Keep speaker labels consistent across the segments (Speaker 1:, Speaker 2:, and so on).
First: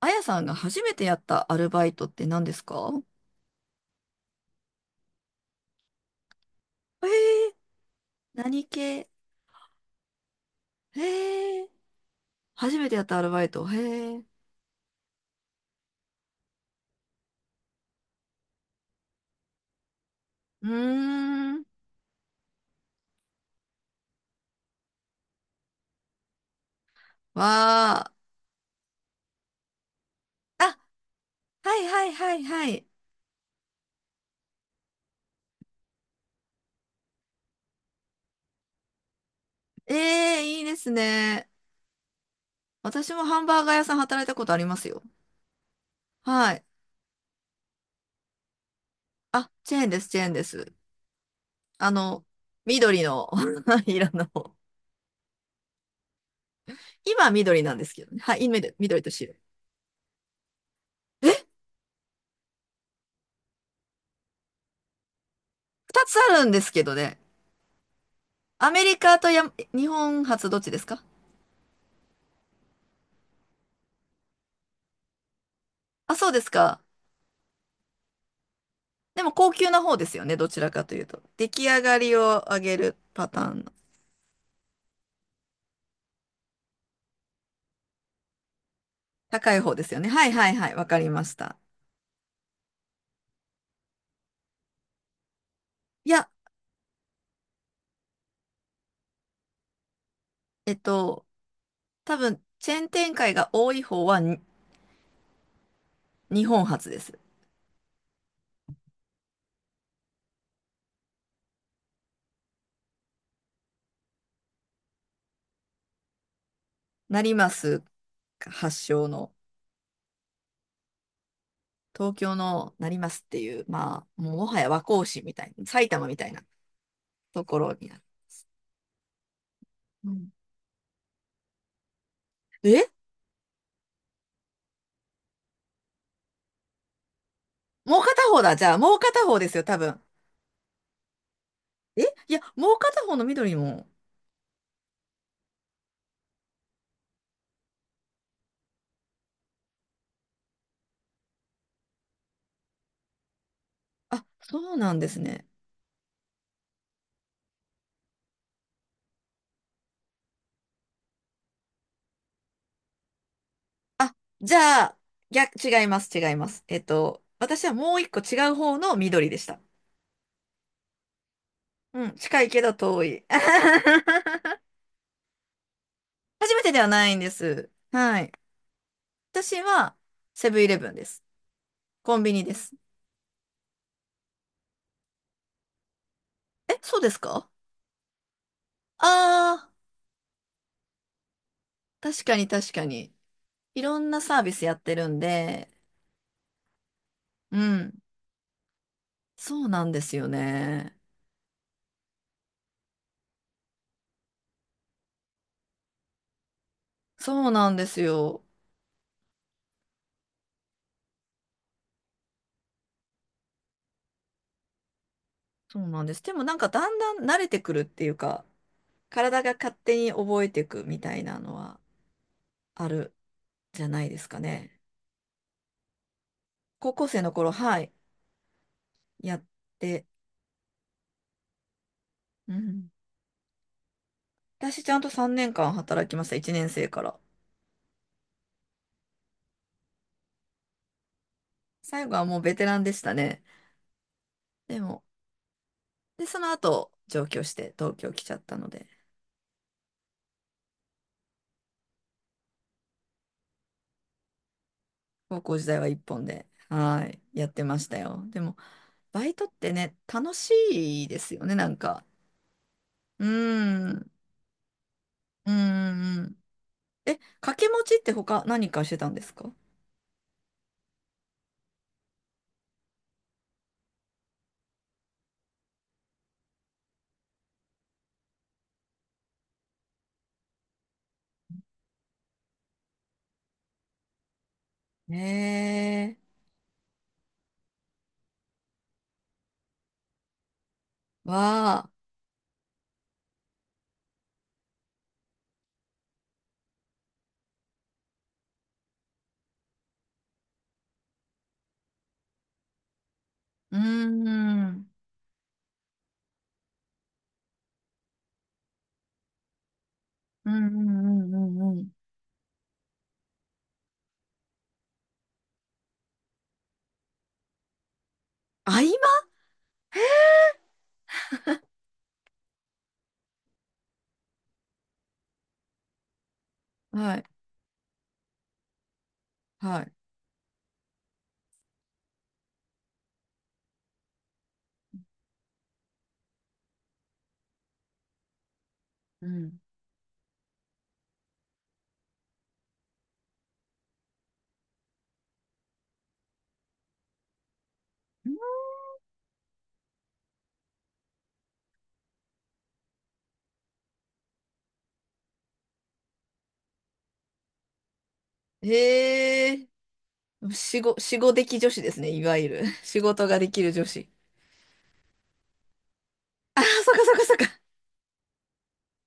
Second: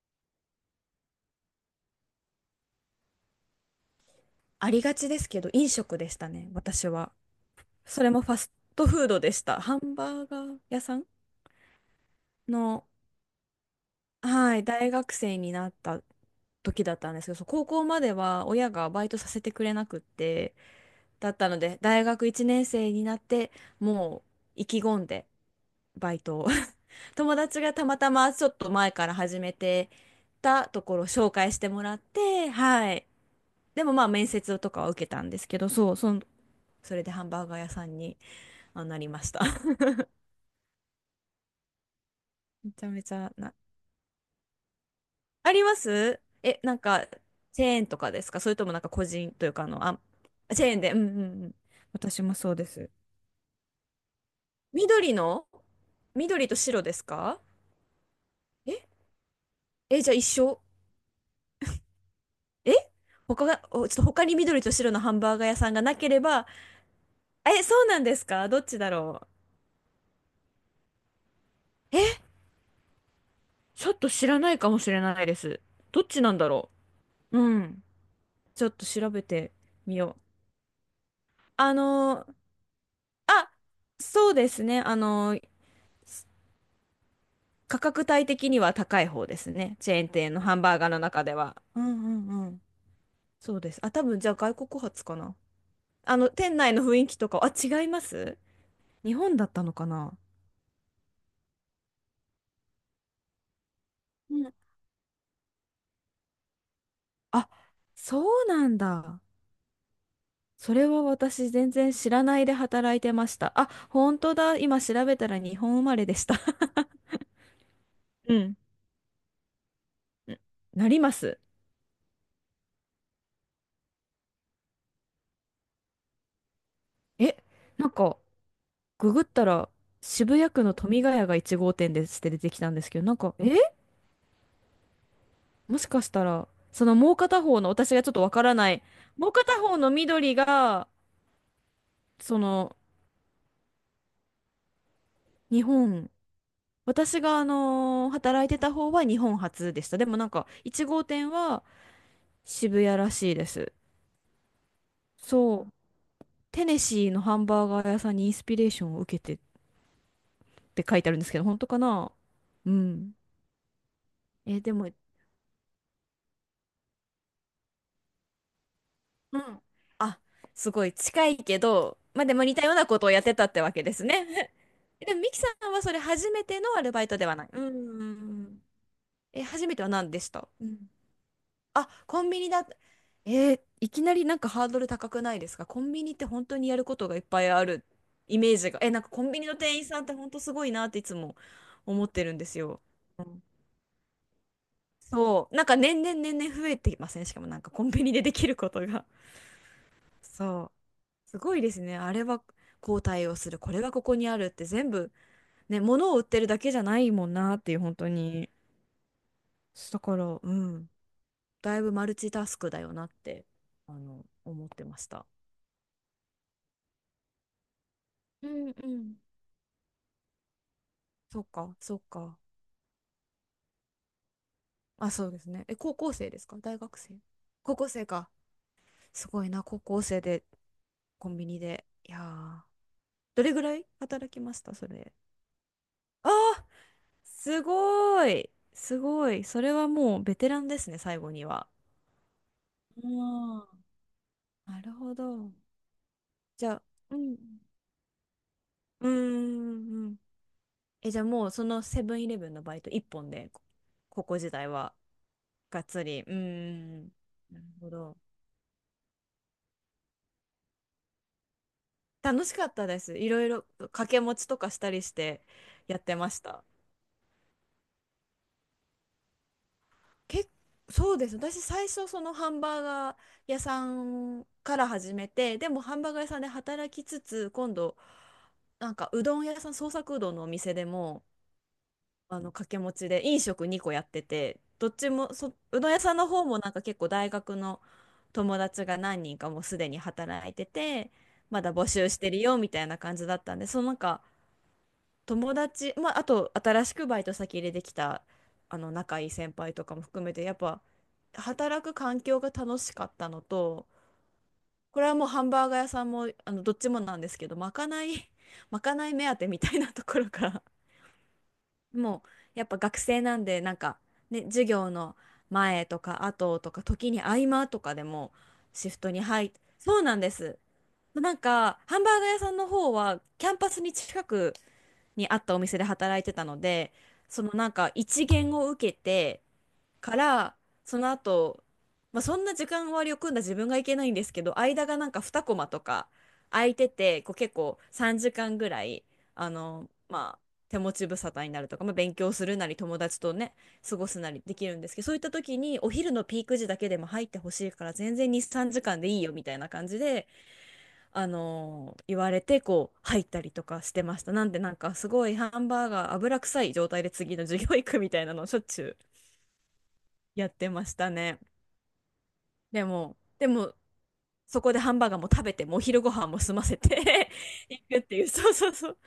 Speaker 1: あやさんが初めてやったアルバイトって何ですか？
Speaker 2: ありがちですけど、飲食でしたね、私
Speaker 1: え
Speaker 2: は。
Speaker 1: ー、
Speaker 2: それもファス
Speaker 1: 何
Speaker 2: トフー
Speaker 1: 系？
Speaker 2: ドでした。ハンバーガー屋さ
Speaker 1: え
Speaker 2: ん
Speaker 1: ー、初
Speaker 2: の、
Speaker 1: めてやったアルバイト。へえ。
Speaker 2: はい、大学生になった時だったんですけど、そう高校までは親がバイトさせてくれなくって、
Speaker 1: うー
Speaker 2: だったの
Speaker 1: ん。
Speaker 2: で、大学1年生になって、もう意気込んでバイトを 友達がたま
Speaker 1: わ
Speaker 2: た
Speaker 1: ー。
Speaker 2: まちょっと前から始めて
Speaker 1: あ、
Speaker 2: たところを紹介して
Speaker 1: は
Speaker 2: も
Speaker 1: い
Speaker 2: らっ
Speaker 1: はいはい
Speaker 2: て、
Speaker 1: はい。
Speaker 2: はい。でもまあ面接とかは受けたんですけど、それでハンバーガー屋さんになりました
Speaker 1: えー、いいですね。
Speaker 2: めちゃめ
Speaker 1: 私
Speaker 2: ち
Speaker 1: も
Speaker 2: ゃ
Speaker 1: ハン
Speaker 2: な、
Speaker 1: バーガー屋さん働いたことありますよ。
Speaker 2: あります
Speaker 1: は
Speaker 2: え、
Speaker 1: い。
Speaker 2: なんか、チェーンとかですか？それともなんか個人と
Speaker 1: あ、
Speaker 2: いうか、
Speaker 1: チェーンです、チェーンで
Speaker 2: チ
Speaker 1: す。
Speaker 2: ェーンで、うんうんうん。
Speaker 1: あ
Speaker 2: 私
Speaker 1: の、
Speaker 2: もそうです。
Speaker 1: 緑の 色の。
Speaker 2: 緑の緑と白です
Speaker 1: 今は
Speaker 2: か？
Speaker 1: 緑なんですけどね。はい、今緑
Speaker 2: え
Speaker 1: と白。
Speaker 2: え、じゃあ一緒。
Speaker 1: え、
Speaker 2: え他が、おちょっと他に緑と白のハンバーガー屋さんがな
Speaker 1: 二
Speaker 2: け
Speaker 1: つ
Speaker 2: れ
Speaker 1: ある
Speaker 2: ば、
Speaker 1: んですけどね。
Speaker 2: え、そうなんですか？どっ
Speaker 1: ア
Speaker 2: ち
Speaker 1: メ
Speaker 2: だ
Speaker 1: リカ
Speaker 2: ろ
Speaker 1: とや、日本初どっちですか？
Speaker 2: う。え、ちょっと知らないかもしれないです。どっ
Speaker 1: あ、
Speaker 2: ち
Speaker 1: そう
Speaker 2: なん
Speaker 1: で
Speaker 2: だ
Speaker 1: す
Speaker 2: ろ
Speaker 1: か。
Speaker 2: う。うん。ちょっと調
Speaker 1: で
Speaker 2: べ
Speaker 1: も高
Speaker 2: て
Speaker 1: 級な方
Speaker 2: み
Speaker 1: です
Speaker 2: よう。
Speaker 1: よね。どちらかというと。出来
Speaker 2: あ
Speaker 1: 上がり
Speaker 2: のー、
Speaker 1: を上げるパター
Speaker 2: あ、
Speaker 1: ンの。
Speaker 2: そうですね。価格帯的には高い方です
Speaker 1: 高い方
Speaker 2: ね。
Speaker 1: です
Speaker 2: チ
Speaker 1: よ
Speaker 2: ェー
Speaker 1: ね。
Speaker 2: ン
Speaker 1: はい
Speaker 2: 店の
Speaker 1: はい
Speaker 2: ハン
Speaker 1: はい。
Speaker 2: バー
Speaker 1: わ
Speaker 2: ガー
Speaker 1: か
Speaker 2: の
Speaker 1: りま
Speaker 2: 中
Speaker 1: し
Speaker 2: では。
Speaker 1: た。
Speaker 2: うんうんうん。そうです。あ、多分じゃあ外国発かな。
Speaker 1: い
Speaker 2: あ
Speaker 1: や、
Speaker 2: の、店内の雰囲気とか、あ、違います？日本だったのかな。
Speaker 1: えっと、多分、チェーン展開が多い方は
Speaker 2: う
Speaker 1: に
Speaker 2: ん。
Speaker 1: 日本発です。
Speaker 2: あ、そうなんだ。それは私全然知らないで働いてました。あ、本当だ。今調べたら日本生まれでした。
Speaker 1: 成増
Speaker 2: うん。
Speaker 1: 発祥の、
Speaker 2: なります。
Speaker 1: 東京の成増っていう、まあ、もうもはや和光市みたいな、埼玉みたいな
Speaker 2: え、
Speaker 1: ところ
Speaker 2: な
Speaker 1: に
Speaker 2: ん
Speaker 1: なる。
Speaker 2: か、ググったら
Speaker 1: うん。
Speaker 2: 渋谷区の富ヶ谷が1号店ですって出てきたんで
Speaker 1: え、
Speaker 2: すけど、もしかしたら、そのもう片方の、私
Speaker 1: もう
Speaker 2: がちょっと
Speaker 1: 片
Speaker 2: わ
Speaker 1: 方
Speaker 2: から
Speaker 1: だ。じ
Speaker 2: な
Speaker 1: ゃあ、
Speaker 2: い、
Speaker 1: もう片
Speaker 2: もう
Speaker 1: 方です
Speaker 2: 片
Speaker 1: よ、多
Speaker 2: 方の
Speaker 1: 分。
Speaker 2: 緑が、
Speaker 1: え、い
Speaker 2: そ
Speaker 1: や、も
Speaker 2: の、
Speaker 1: う片方の緑も。
Speaker 2: 日本、私が働いてた方は日本初でした。でもなんか、1号店は渋谷らしいです。
Speaker 1: あ、そうなんですね。
Speaker 2: そう、テネシーのハンバーガー屋さんにインスピレーションを受けてって書いてあるんですけど、本当かな？うん。
Speaker 1: あ、じ
Speaker 2: え、で
Speaker 1: ゃ
Speaker 2: も、
Speaker 1: あ、逆、違います、違います。えっと、私はもう一個違う方の緑で
Speaker 2: う
Speaker 1: した。
Speaker 2: ん。あ、すごい近いけど、
Speaker 1: うん、
Speaker 2: まあで
Speaker 1: 近
Speaker 2: も
Speaker 1: い
Speaker 2: 似
Speaker 1: け
Speaker 2: た
Speaker 1: ど
Speaker 2: ようなこ
Speaker 1: 遠
Speaker 2: とをやっ
Speaker 1: い。
Speaker 2: てたってわけで すね。でも、ミキさんはそれ初め
Speaker 1: 初
Speaker 2: て
Speaker 1: め
Speaker 2: の
Speaker 1: てで
Speaker 2: ア
Speaker 1: は
Speaker 2: ルバ
Speaker 1: な
Speaker 2: イ
Speaker 1: い
Speaker 2: ト
Speaker 1: ん
Speaker 2: で
Speaker 1: で
Speaker 2: はない。う
Speaker 1: す。はい。
Speaker 2: ん。え、
Speaker 1: 私
Speaker 2: 初めては
Speaker 1: は、
Speaker 2: 何でした？
Speaker 1: セブン
Speaker 2: う
Speaker 1: イレブ
Speaker 2: ん。
Speaker 1: ンです。
Speaker 2: あ、
Speaker 1: コ
Speaker 2: コ
Speaker 1: ン
Speaker 2: ン
Speaker 1: ビ
Speaker 2: ビ
Speaker 1: ニ
Speaker 2: ニ
Speaker 1: で
Speaker 2: だ。
Speaker 1: す。
Speaker 2: いきなりなんかハードル高くないですか？コンビニって本当にや
Speaker 1: え、
Speaker 2: るこ
Speaker 1: そう
Speaker 2: と
Speaker 1: で
Speaker 2: が
Speaker 1: す
Speaker 2: いっぱ
Speaker 1: か？
Speaker 2: いあるイメージが。え、なんかコンビニの
Speaker 1: ああ
Speaker 2: 店員さんって本当すごいなっていつも思
Speaker 1: ー、
Speaker 2: っ
Speaker 1: 確
Speaker 2: てる
Speaker 1: か
Speaker 2: んで
Speaker 1: に
Speaker 2: す
Speaker 1: 確
Speaker 2: よ。
Speaker 1: かに。
Speaker 2: うん。
Speaker 1: いろんなサービスやってるん
Speaker 2: そう。なん
Speaker 1: で、
Speaker 2: か年々増えていません？しかも
Speaker 1: う
Speaker 2: なんかコン
Speaker 1: ん、
Speaker 2: ビニでできることが。
Speaker 1: そうなんですよ
Speaker 2: そ
Speaker 1: ね。
Speaker 2: う。すごいですね。あれは、こう対応する、これはここにあるって全部、ね、物を売ってるだけじゃないもん
Speaker 1: そう
Speaker 2: なっ
Speaker 1: な
Speaker 2: てい
Speaker 1: ん
Speaker 2: う、
Speaker 1: で
Speaker 2: 本
Speaker 1: す
Speaker 2: 当
Speaker 1: よ。
Speaker 2: に。だから、うん、だいぶマルチタスクだよなって、あの、思ってました。
Speaker 1: そうなんです。でもなんかだんだん慣れてくるっていうか、
Speaker 2: うんうん。
Speaker 1: 体が勝手に覚えていくみたいな
Speaker 2: そっ
Speaker 1: の
Speaker 2: か、
Speaker 1: は
Speaker 2: そっか。
Speaker 1: あるじゃないですかね。
Speaker 2: あ、そうですね。え、高校生ですか、大
Speaker 1: 高
Speaker 2: 学
Speaker 1: 校
Speaker 2: 生？
Speaker 1: 生の頃、
Speaker 2: 高
Speaker 1: は
Speaker 2: 校
Speaker 1: い、
Speaker 2: 生か。す
Speaker 1: や
Speaker 2: ご
Speaker 1: っ
Speaker 2: いな、高校
Speaker 1: て、
Speaker 2: 生でコンビニで。いや
Speaker 1: う
Speaker 2: ー、
Speaker 1: ん。
Speaker 2: どれぐらい働きました、
Speaker 1: 私
Speaker 2: そ
Speaker 1: ちゃんと
Speaker 2: れ？
Speaker 1: 3年間働きま
Speaker 2: あ
Speaker 1: した、1
Speaker 2: ー、
Speaker 1: 年生から。
Speaker 2: すごい。すごい。それはもうベテランですね、最後には。
Speaker 1: 最後はもうベテランでしたね。
Speaker 2: ああ、
Speaker 1: で
Speaker 2: なる
Speaker 1: も、
Speaker 2: ほど。
Speaker 1: で、その
Speaker 2: じゃあ、
Speaker 1: 後、
Speaker 2: う
Speaker 1: 上
Speaker 2: ん。
Speaker 1: 京して東京来ちゃったので、
Speaker 2: うーん、うん。え、じゃあもうそのセブンイレブンのバイト一本で、高校時代は
Speaker 1: 高校時代
Speaker 2: がっ
Speaker 1: は一
Speaker 2: つり。
Speaker 1: 本
Speaker 2: うー
Speaker 1: で、は
Speaker 2: ん。
Speaker 1: い、やっ
Speaker 2: な
Speaker 1: て
Speaker 2: る
Speaker 1: まし
Speaker 2: ほ
Speaker 1: た
Speaker 2: ど。
Speaker 1: よ。でも、バイトってね、楽しいですよね、なんか。
Speaker 2: 楽しかったです。
Speaker 1: うー
Speaker 2: いろいろ掛
Speaker 1: ん、
Speaker 2: け持ちとかしたりして
Speaker 1: うー
Speaker 2: やってま
Speaker 1: ん。
Speaker 2: した。
Speaker 1: え、掛け持ちって他何かしてたんですか？
Speaker 2: け、そうです。私最初そのハンバーガー屋さんから始めて、でもハンバーガー屋さんで働きつつ、今度なんかうどん屋さん、創作うどんのお店でも、あの掛け持ちで飲食2個やってて、どっちも、そう、どん屋さ
Speaker 1: え
Speaker 2: んの方もなんか結構大学の友達が何人かもうすでに働いてて、
Speaker 1: ー、
Speaker 2: まだ募
Speaker 1: わ
Speaker 2: 集してるよみたいな感じだったんで、そのなんか友達、まあ、あと新しくバイト先入れてきたあの仲いい先輩とかも含めて、やっぱ働く環境が楽しかったの
Speaker 1: ー、うー
Speaker 2: と、
Speaker 1: ん。
Speaker 2: これはもうハンバーガー屋さんもあのどっちもなんですけど、まかない まかない目当てみたいなところか
Speaker 1: う
Speaker 2: ら、
Speaker 1: んうんうんうんうん。
Speaker 2: もうやっぱ学生なんで、なんかね、授業の前とか後とか、時に合間とかでも
Speaker 1: 合
Speaker 2: シ
Speaker 1: 間。
Speaker 2: フトにそうなんです、なんかハンバーガー屋さんの方はキャンパスに近くにあったお店で働いてたので、
Speaker 1: はい、
Speaker 2: そのなんか一限を受けて
Speaker 1: はい。
Speaker 2: から、その後、まあ、そんな時間割を組んだ自分がいけないんですけど、間がなんか2コマとか空いてて、こう結構3時間ぐらい、
Speaker 1: う
Speaker 2: あ
Speaker 1: ん。
Speaker 2: の、まあ、手持ち無沙汰になるとか、まあ、勉強するなり友達とね、過ごすなりできるんですけど、そういった時にお昼のピーク時だけでも入ってほしいから全然2、3時間でいいよみたいな感じで、あの言われてこう入ったりとかしてました。なんでなんかすごいハンバーガー油臭い状態で次の授業行くみたいなのをしょっちゅう
Speaker 1: へえ、
Speaker 2: やって
Speaker 1: 仕
Speaker 2: まし
Speaker 1: 事、
Speaker 2: た
Speaker 1: 仕事
Speaker 2: ね。
Speaker 1: 的女子ですね、いわゆる。
Speaker 2: で
Speaker 1: 仕
Speaker 2: も、
Speaker 1: 事が
Speaker 2: で
Speaker 1: できる
Speaker 2: も、
Speaker 1: 女子。
Speaker 2: そこでハンバーガーも食べて、もう昼ご飯も済
Speaker 1: あ
Speaker 2: ま
Speaker 1: あ、
Speaker 2: せ
Speaker 1: そっかそっか
Speaker 2: て
Speaker 1: そっか。
Speaker 2: 行くっていう、そうそうそう。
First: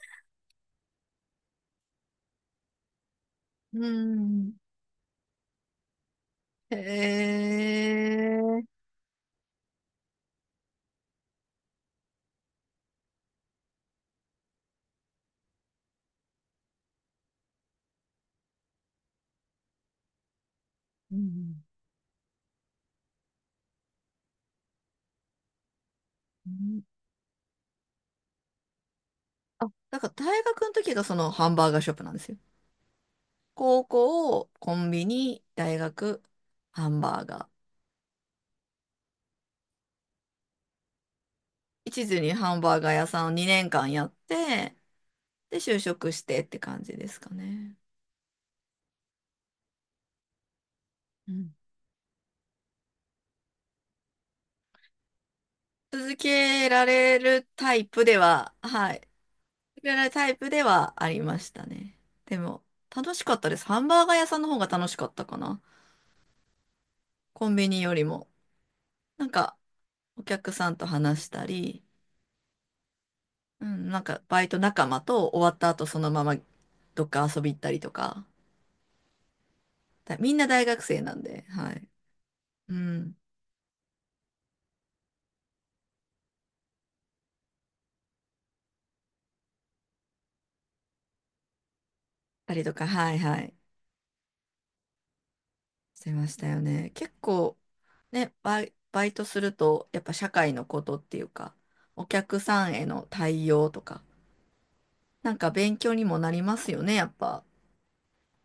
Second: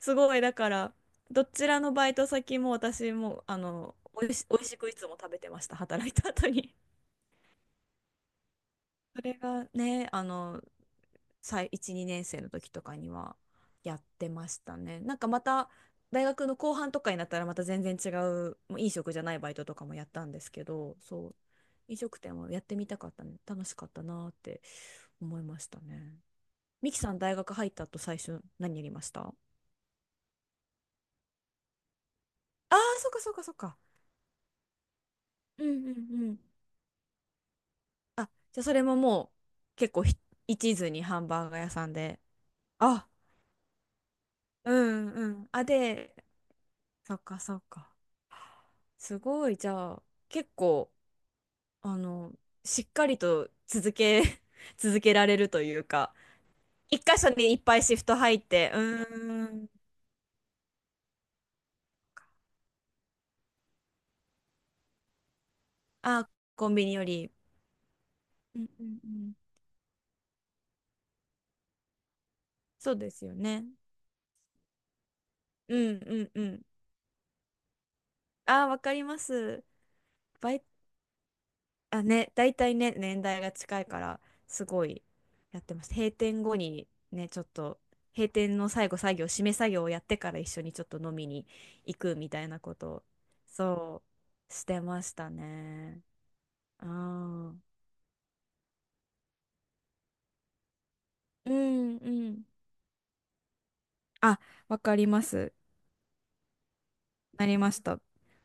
Speaker 2: すごい、だから、どちらのバイト先も私も、あ
Speaker 1: う
Speaker 2: の、
Speaker 1: ん。
Speaker 2: おいしくいつも食べてました、働いた後
Speaker 1: へ
Speaker 2: に。
Speaker 1: え。
Speaker 2: それがね、あの、1、2年生の時とかにはやってましたね。なんかまた、大学の後半とかになったらまた全然もう飲食じゃないバイトとかもやったんですけど、
Speaker 1: う
Speaker 2: そう、
Speaker 1: ん。
Speaker 2: 飲食店もやってみたかったね。楽しかったなーって思いましたね。
Speaker 1: うん。
Speaker 2: ミキさん大学入った後最初何やりました？あ、
Speaker 1: あ、だから大学の時がそのハンバーガーショップなんですよ。
Speaker 2: あー、そっかそっかそっか。
Speaker 1: 高校、コンビニ、
Speaker 2: うん
Speaker 1: 大
Speaker 2: うん
Speaker 1: 学、
Speaker 2: うん。
Speaker 1: ハンバーガー。
Speaker 2: あ、じゃあそれももう結構一途にハンバーガー屋さん
Speaker 1: 一途
Speaker 2: で。
Speaker 1: にハンバーガー屋
Speaker 2: あ、
Speaker 1: さんを2年間やっ
Speaker 2: う
Speaker 1: て、
Speaker 2: んうん。
Speaker 1: で、
Speaker 2: あ、
Speaker 1: 就職
Speaker 2: で、
Speaker 1: してって感じで
Speaker 2: そ
Speaker 1: す
Speaker 2: っ
Speaker 1: か
Speaker 2: かそっ
Speaker 1: ね。
Speaker 2: か。すごい、じゃあ結構、
Speaker 1: うん。
Speaker 2: あの、しっかりと続け、続けられるというか、
Speaker 1: 続けら
Speaker 2: 一
Speaker 1: れ
Speaker 2: 箇所
Speaker 1: る
Speaker 2: にいっ
Speaker 1: タ
Speaker 2: ぱい
Speaker 1: イ
Speaker 2: シ
Speaker 1: プ
Speaker 2: フ
Speaker 1: で
Speaker 2: ト入っ
Speaker 1: は、
Speaker 2: て、う
Speaker 1: はい。
Speaker 2: ーん。
Speaker 1: 続けられるタイプではありましたね。でも、楽しかったです。ハンバーガー屋さんの方が楽しかったかな。
Speaker 2: あ、コンビニより。
Speaker 1: コンビニよりも。
Speaker 2: うんうんう
Speaker 1: なん
Speaker 2: ん。
Speaker 1: か、お客さんと話したり、
Speaker 2: そうですよ
Speaker 1: う
Speaker 2: ね。
Speaker 1: ん、なんか、バイト仲間と終わった
Speaker 2: う
Speaker 1: 後
Speaker 2: ん
Speaker 1: その
Speaker 2: う
Speaker 1: ま
Speaker 2: ん
Speaker 1: ま
Speaker 2: うん。
Speaker 1: どっか遊び行ったりとか。
Speaker 2: あー、わかります。
Speaker 1: だみんな
Speaker 2: バ
Speaker 1: 大
Speaker 2: イ
Speaker 1: 学生なんで、はい。
Speaker 2: あ、ね、大体
Speaker 1: う
Speaker 2: ね、
Speaker 1: ん。
Speaker 2: 年代が近いから、すごいやってます。閉店後にね、ちょっと、閉店の作業、締め作業をやってから一緒にちょっと飲みに行くみたい
Speaker 1: あ
Speaker 2: な
Speaker 1: りと
Speaker 2: こ
Speaker 1: か、
Speaker 2: とを、
Speaker 1: はいはい。
Speaker 2: そう、してました
Speaker 1: し
Speaker 2: ね。
Speaker 1: てましたよ
Speaker 2: あ
Speaker 1: ね。結構、
Speaker 2: あ。
Speaker 1: ね、バイトすると、やっぱ社会のことっていう
Speaker 2: う
Speaker 1: か、
Speaker 2: ん
Speaker 1: お
Speaker 2: う
Speaker 1: 客
Speaker 2: ん。
Speaker 1: さんへの対応とか、
Speaker 2: あ、わかりま
Speaker 1: なんか
Speaker 2: す。
Speaker 1: 勉強にもなりますよね、やっぱ。
Speaker 2: なりました。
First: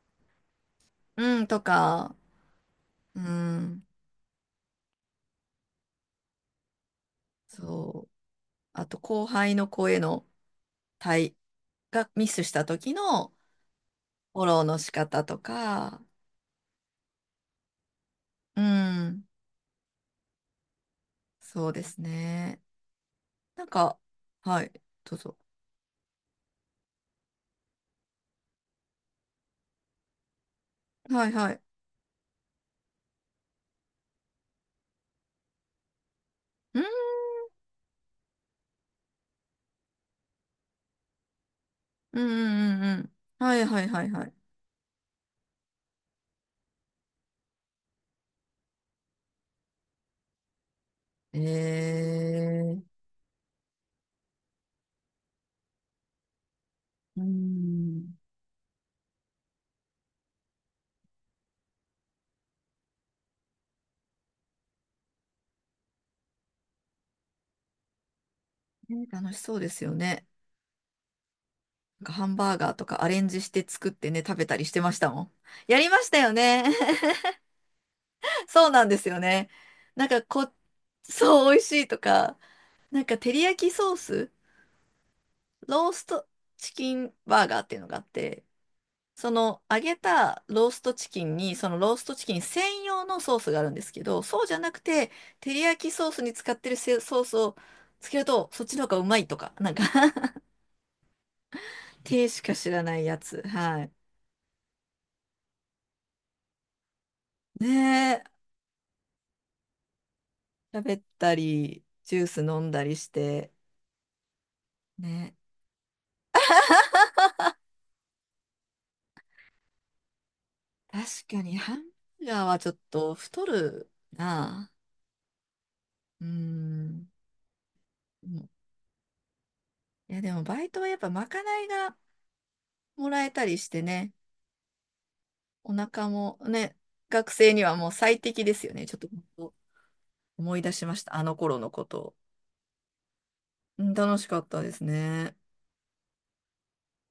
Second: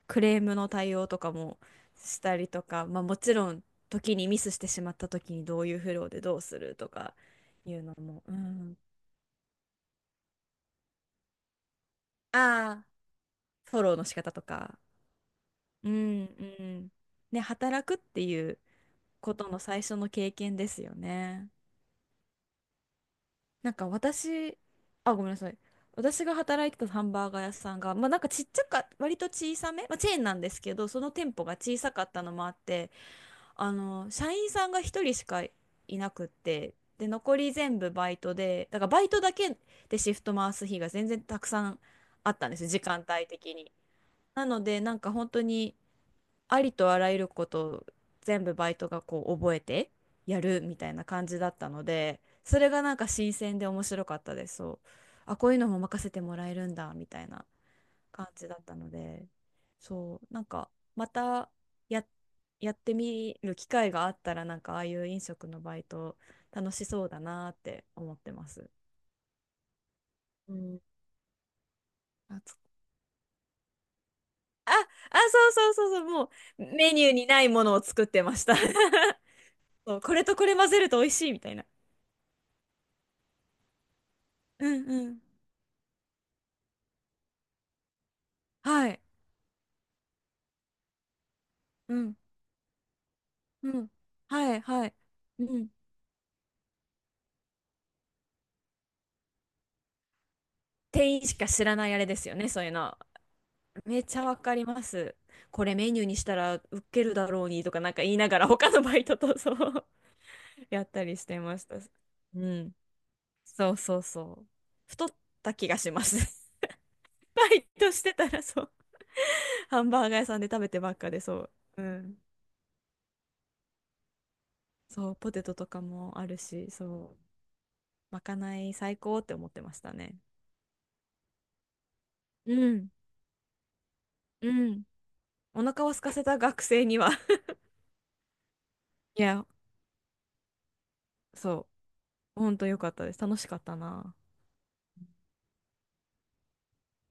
Speaker 2: クレームの対応とか
Speaker 1: うん、
Speaker 2: も
Speaker 1: とか、
Speaker 2: したりとか、まあも
Speaker 1: う
Speaker 2: ちろん、
Speaker 1: ん、
Speaker 2: 時にミスしてしまった時にどういうフローでどうするとかいうの
Speaker 1: そう。
Speaker 2: も、うん。
Speaker 1: あと、後輩の子への対、がミスした
Speaker 2: あ、
Speaker 1: 時の
Speaker 2: フォローの仕方と
Speaker 1: フォローの
Speaker 2: か、
Speaker 1: 仕方と
Speaker 2: う
Speaker 1: か、
Speaker 2: んうん、ね、働くっていう
Speaker 1: うん、
Speaker 2: ことの最初の経験ですよね。
Speaker 1: そうですね。なん
Speaker 2: なんか
Speaker 1: か、
Speaker 2: 私、
Speaker 1: はい、
Speaker 2: あ、
Speaker 1: どう
Speaker 2: ごめん
Speaker 1: ぞ。
Speaker 2: なさい。私が働いてたハンバーガー屋さんが、まあなんかちっちゃか、割と小さめ、まあチェーンなんですけど、その
Speaker 1: はい
Speaker 2: 店舗
Speaker 1: は
Speaker 2: が
Speaker 1: い。
Speaker 2: 小さかったのもあって、あの、社員さんが一人しかいなくって、
Speaker 1: うん、
Speaker 2: で、残り全部バイトで、だからバイトだけでシフト回す日が全然たくさん
Speaker 1: うん、う
Speaker 2: あったんですよ、
Speaker 1: ん、
Speaker 2: 時
Speaker 1: うん。う
Speaker 2: 間
Speaker 1: ん。
Speaker 2: 帯
Speaker 1: は
Speaker 2: 的
Speaker 1: い
Speaker 2: に。
Speaker 1: はいはいはい。
Speaker 2: なので、なんか本当に、ありとあらゆることを全部バイトがこう覚えてやるみたいな感
Speaker 1: え
Speaker 2: じだったので、それ
Speaker 1: ー、
Speaker 2: がなんか新鮮で面白かったです。そう。あ、こういうのも任せてもらえるんだみ
Speaker 1: う
Speaker 2: たいな
Speaker 1: ん。
Speaker 2: 感じだったので、そう、なんかまた、や、やってみる機会があったら、なんかああいう飲食のバイト楽しそうだなって思ってます。
Speaker 1: ね、楽しそうですよね。
Speaker 2: うん。
Speaker 1: なんかハン
Speaker 2: あ
Speaker 1: バ
Speaker 2: つ
Speaker 1: ーガーとかアレンジして作ってね、食べたりし
Speaker 2: あ、
Speaker 1: てました
Speaker 2: あ、
Speaker 1: もん。
Speaker 2: そうそう
Speaker 1: や
Speaker 2: そ
Speaker 1: り
Speaker 2: う
Speaker 1: ま
Speaker 2: そう、
Speaker 1: した
Speaker 2: も
Speaker 1: よね。
Speaker 2: うメニュ ーにないものを作ってました。
Speaker 1: そうなんですよね。
Speaker 2: そう、
Speaker 1: なん
Speaker 2: こ
Speaker 1: か
Speaker 2: れとこ
Speaker 1: こ、
Speaker 2: れ混ぜると美味しいみ
Speaker 1: そ
Speaker 2: た
Speaker 1: う、
Speaker 2: い
Speaker 1: 美味
Speaker 2: な。
Speaker 1: しいとか、なんか照り焼きソース、
Speaker 2: うんうん。
Speaker 1: ローストチキンバーガーっていうのがあって、
Speaker 2: はい。
Speaker 1: その揚げたローストチキンに、そのロ
Speaker 2: う
Speaker 1: ースト
Speaker 2: ん。
Speaker 1: チキン専用のソースがあ
Speaker 2: う
Speaker 1: るんで
Speaker 2: ん。
Speaker 1: すけど、そうじ
Speaker 2: は
Speaker 1: ゃ
Speaker 2: い、
Speaker 1: なく
Speaker 2: はい。
Speaker 1: て、
Speaker 2: う
Speaker 1: 照り
Speaker 2: ん。
Speaker 1: 焼きソースに使ってるせソースをつけると、そっちの方がうまいとか、なんか
Speaker 2: 店員しか知らないあれで
Speaker 1: 手
Speaker 2: すよ
Speaker 1: し
Speaker 2: ね、
Speaker 1: か
Speaker 2: そう
Speaker 1: 知
Speaker 2: いう
Speaker 1: らな
Speaker 2: の。
Speaker 1: いやつ。はい。
Speaker 2: めっちゃわかります。これメニューにしたらウケるだろうに
Speaker 1: ね
Speaker 2: とかなんか言いな
Speaker 1: え、
Speaker 2: がら他のバイトとそう やっ
Speaker 1: 喋っ
Speaker 2: たりし
Speaker 1: た
Speaker 2: てました。
Speaker 1: り、ジュー
Speaker 2: う
Speaker 1: ス飲ん
Speaker 2: ん。
Speaker 1: だりして。
Speaker 2: そうそうそう。太っ
Speaker 1: ね。
Speaker 2: た気がします。バイトしてたらそう。ハンバーガー屋さんで食べてばっ
Speaker 1: 確
Speaker 2: かでそ
Speaker 1: か
Speaker 2: う。
Speaker 1: にハン
Speaker 2: うん。
Speaker 1: バーガーはちょっと太るな。
Speaker 2: そう、ポテトとかも
Speaker 1: う
Speaker 2: あ
Speaker 1: ー
Speaker 2: るし、
Speaker 1: ん。
Speaker 2: そう。まかない最高って思ってました
Speaker 1: い
Speaker 2: ね。
Speaker 1: や、でもバイトはやっぱまかないが
Speaker 2: うん。
Speaker 1: もらえたりしてね。
Speaker 2: うん。お
Speaker 1: お
Speaker 2: 腹を空
Speaker 1: 腹
Speaker 2: かせた
Speaker 1: も
Speaker 2: 学
Speaker 1: ね、
Speaker 2: 生には
Speaker 1: 学 生にはもう最適ですよね。ちょっと
Speaker 2: いや、
Speaker 1: 思い出しました。あの頃
Speaker 2: そ
Speaker 1: のことを。
Speaker 2: う、ほんとよかったです。楽しかった
Speaker 1: うん、
Speaker 2: な。
Speaker 1: 楽しかったですね。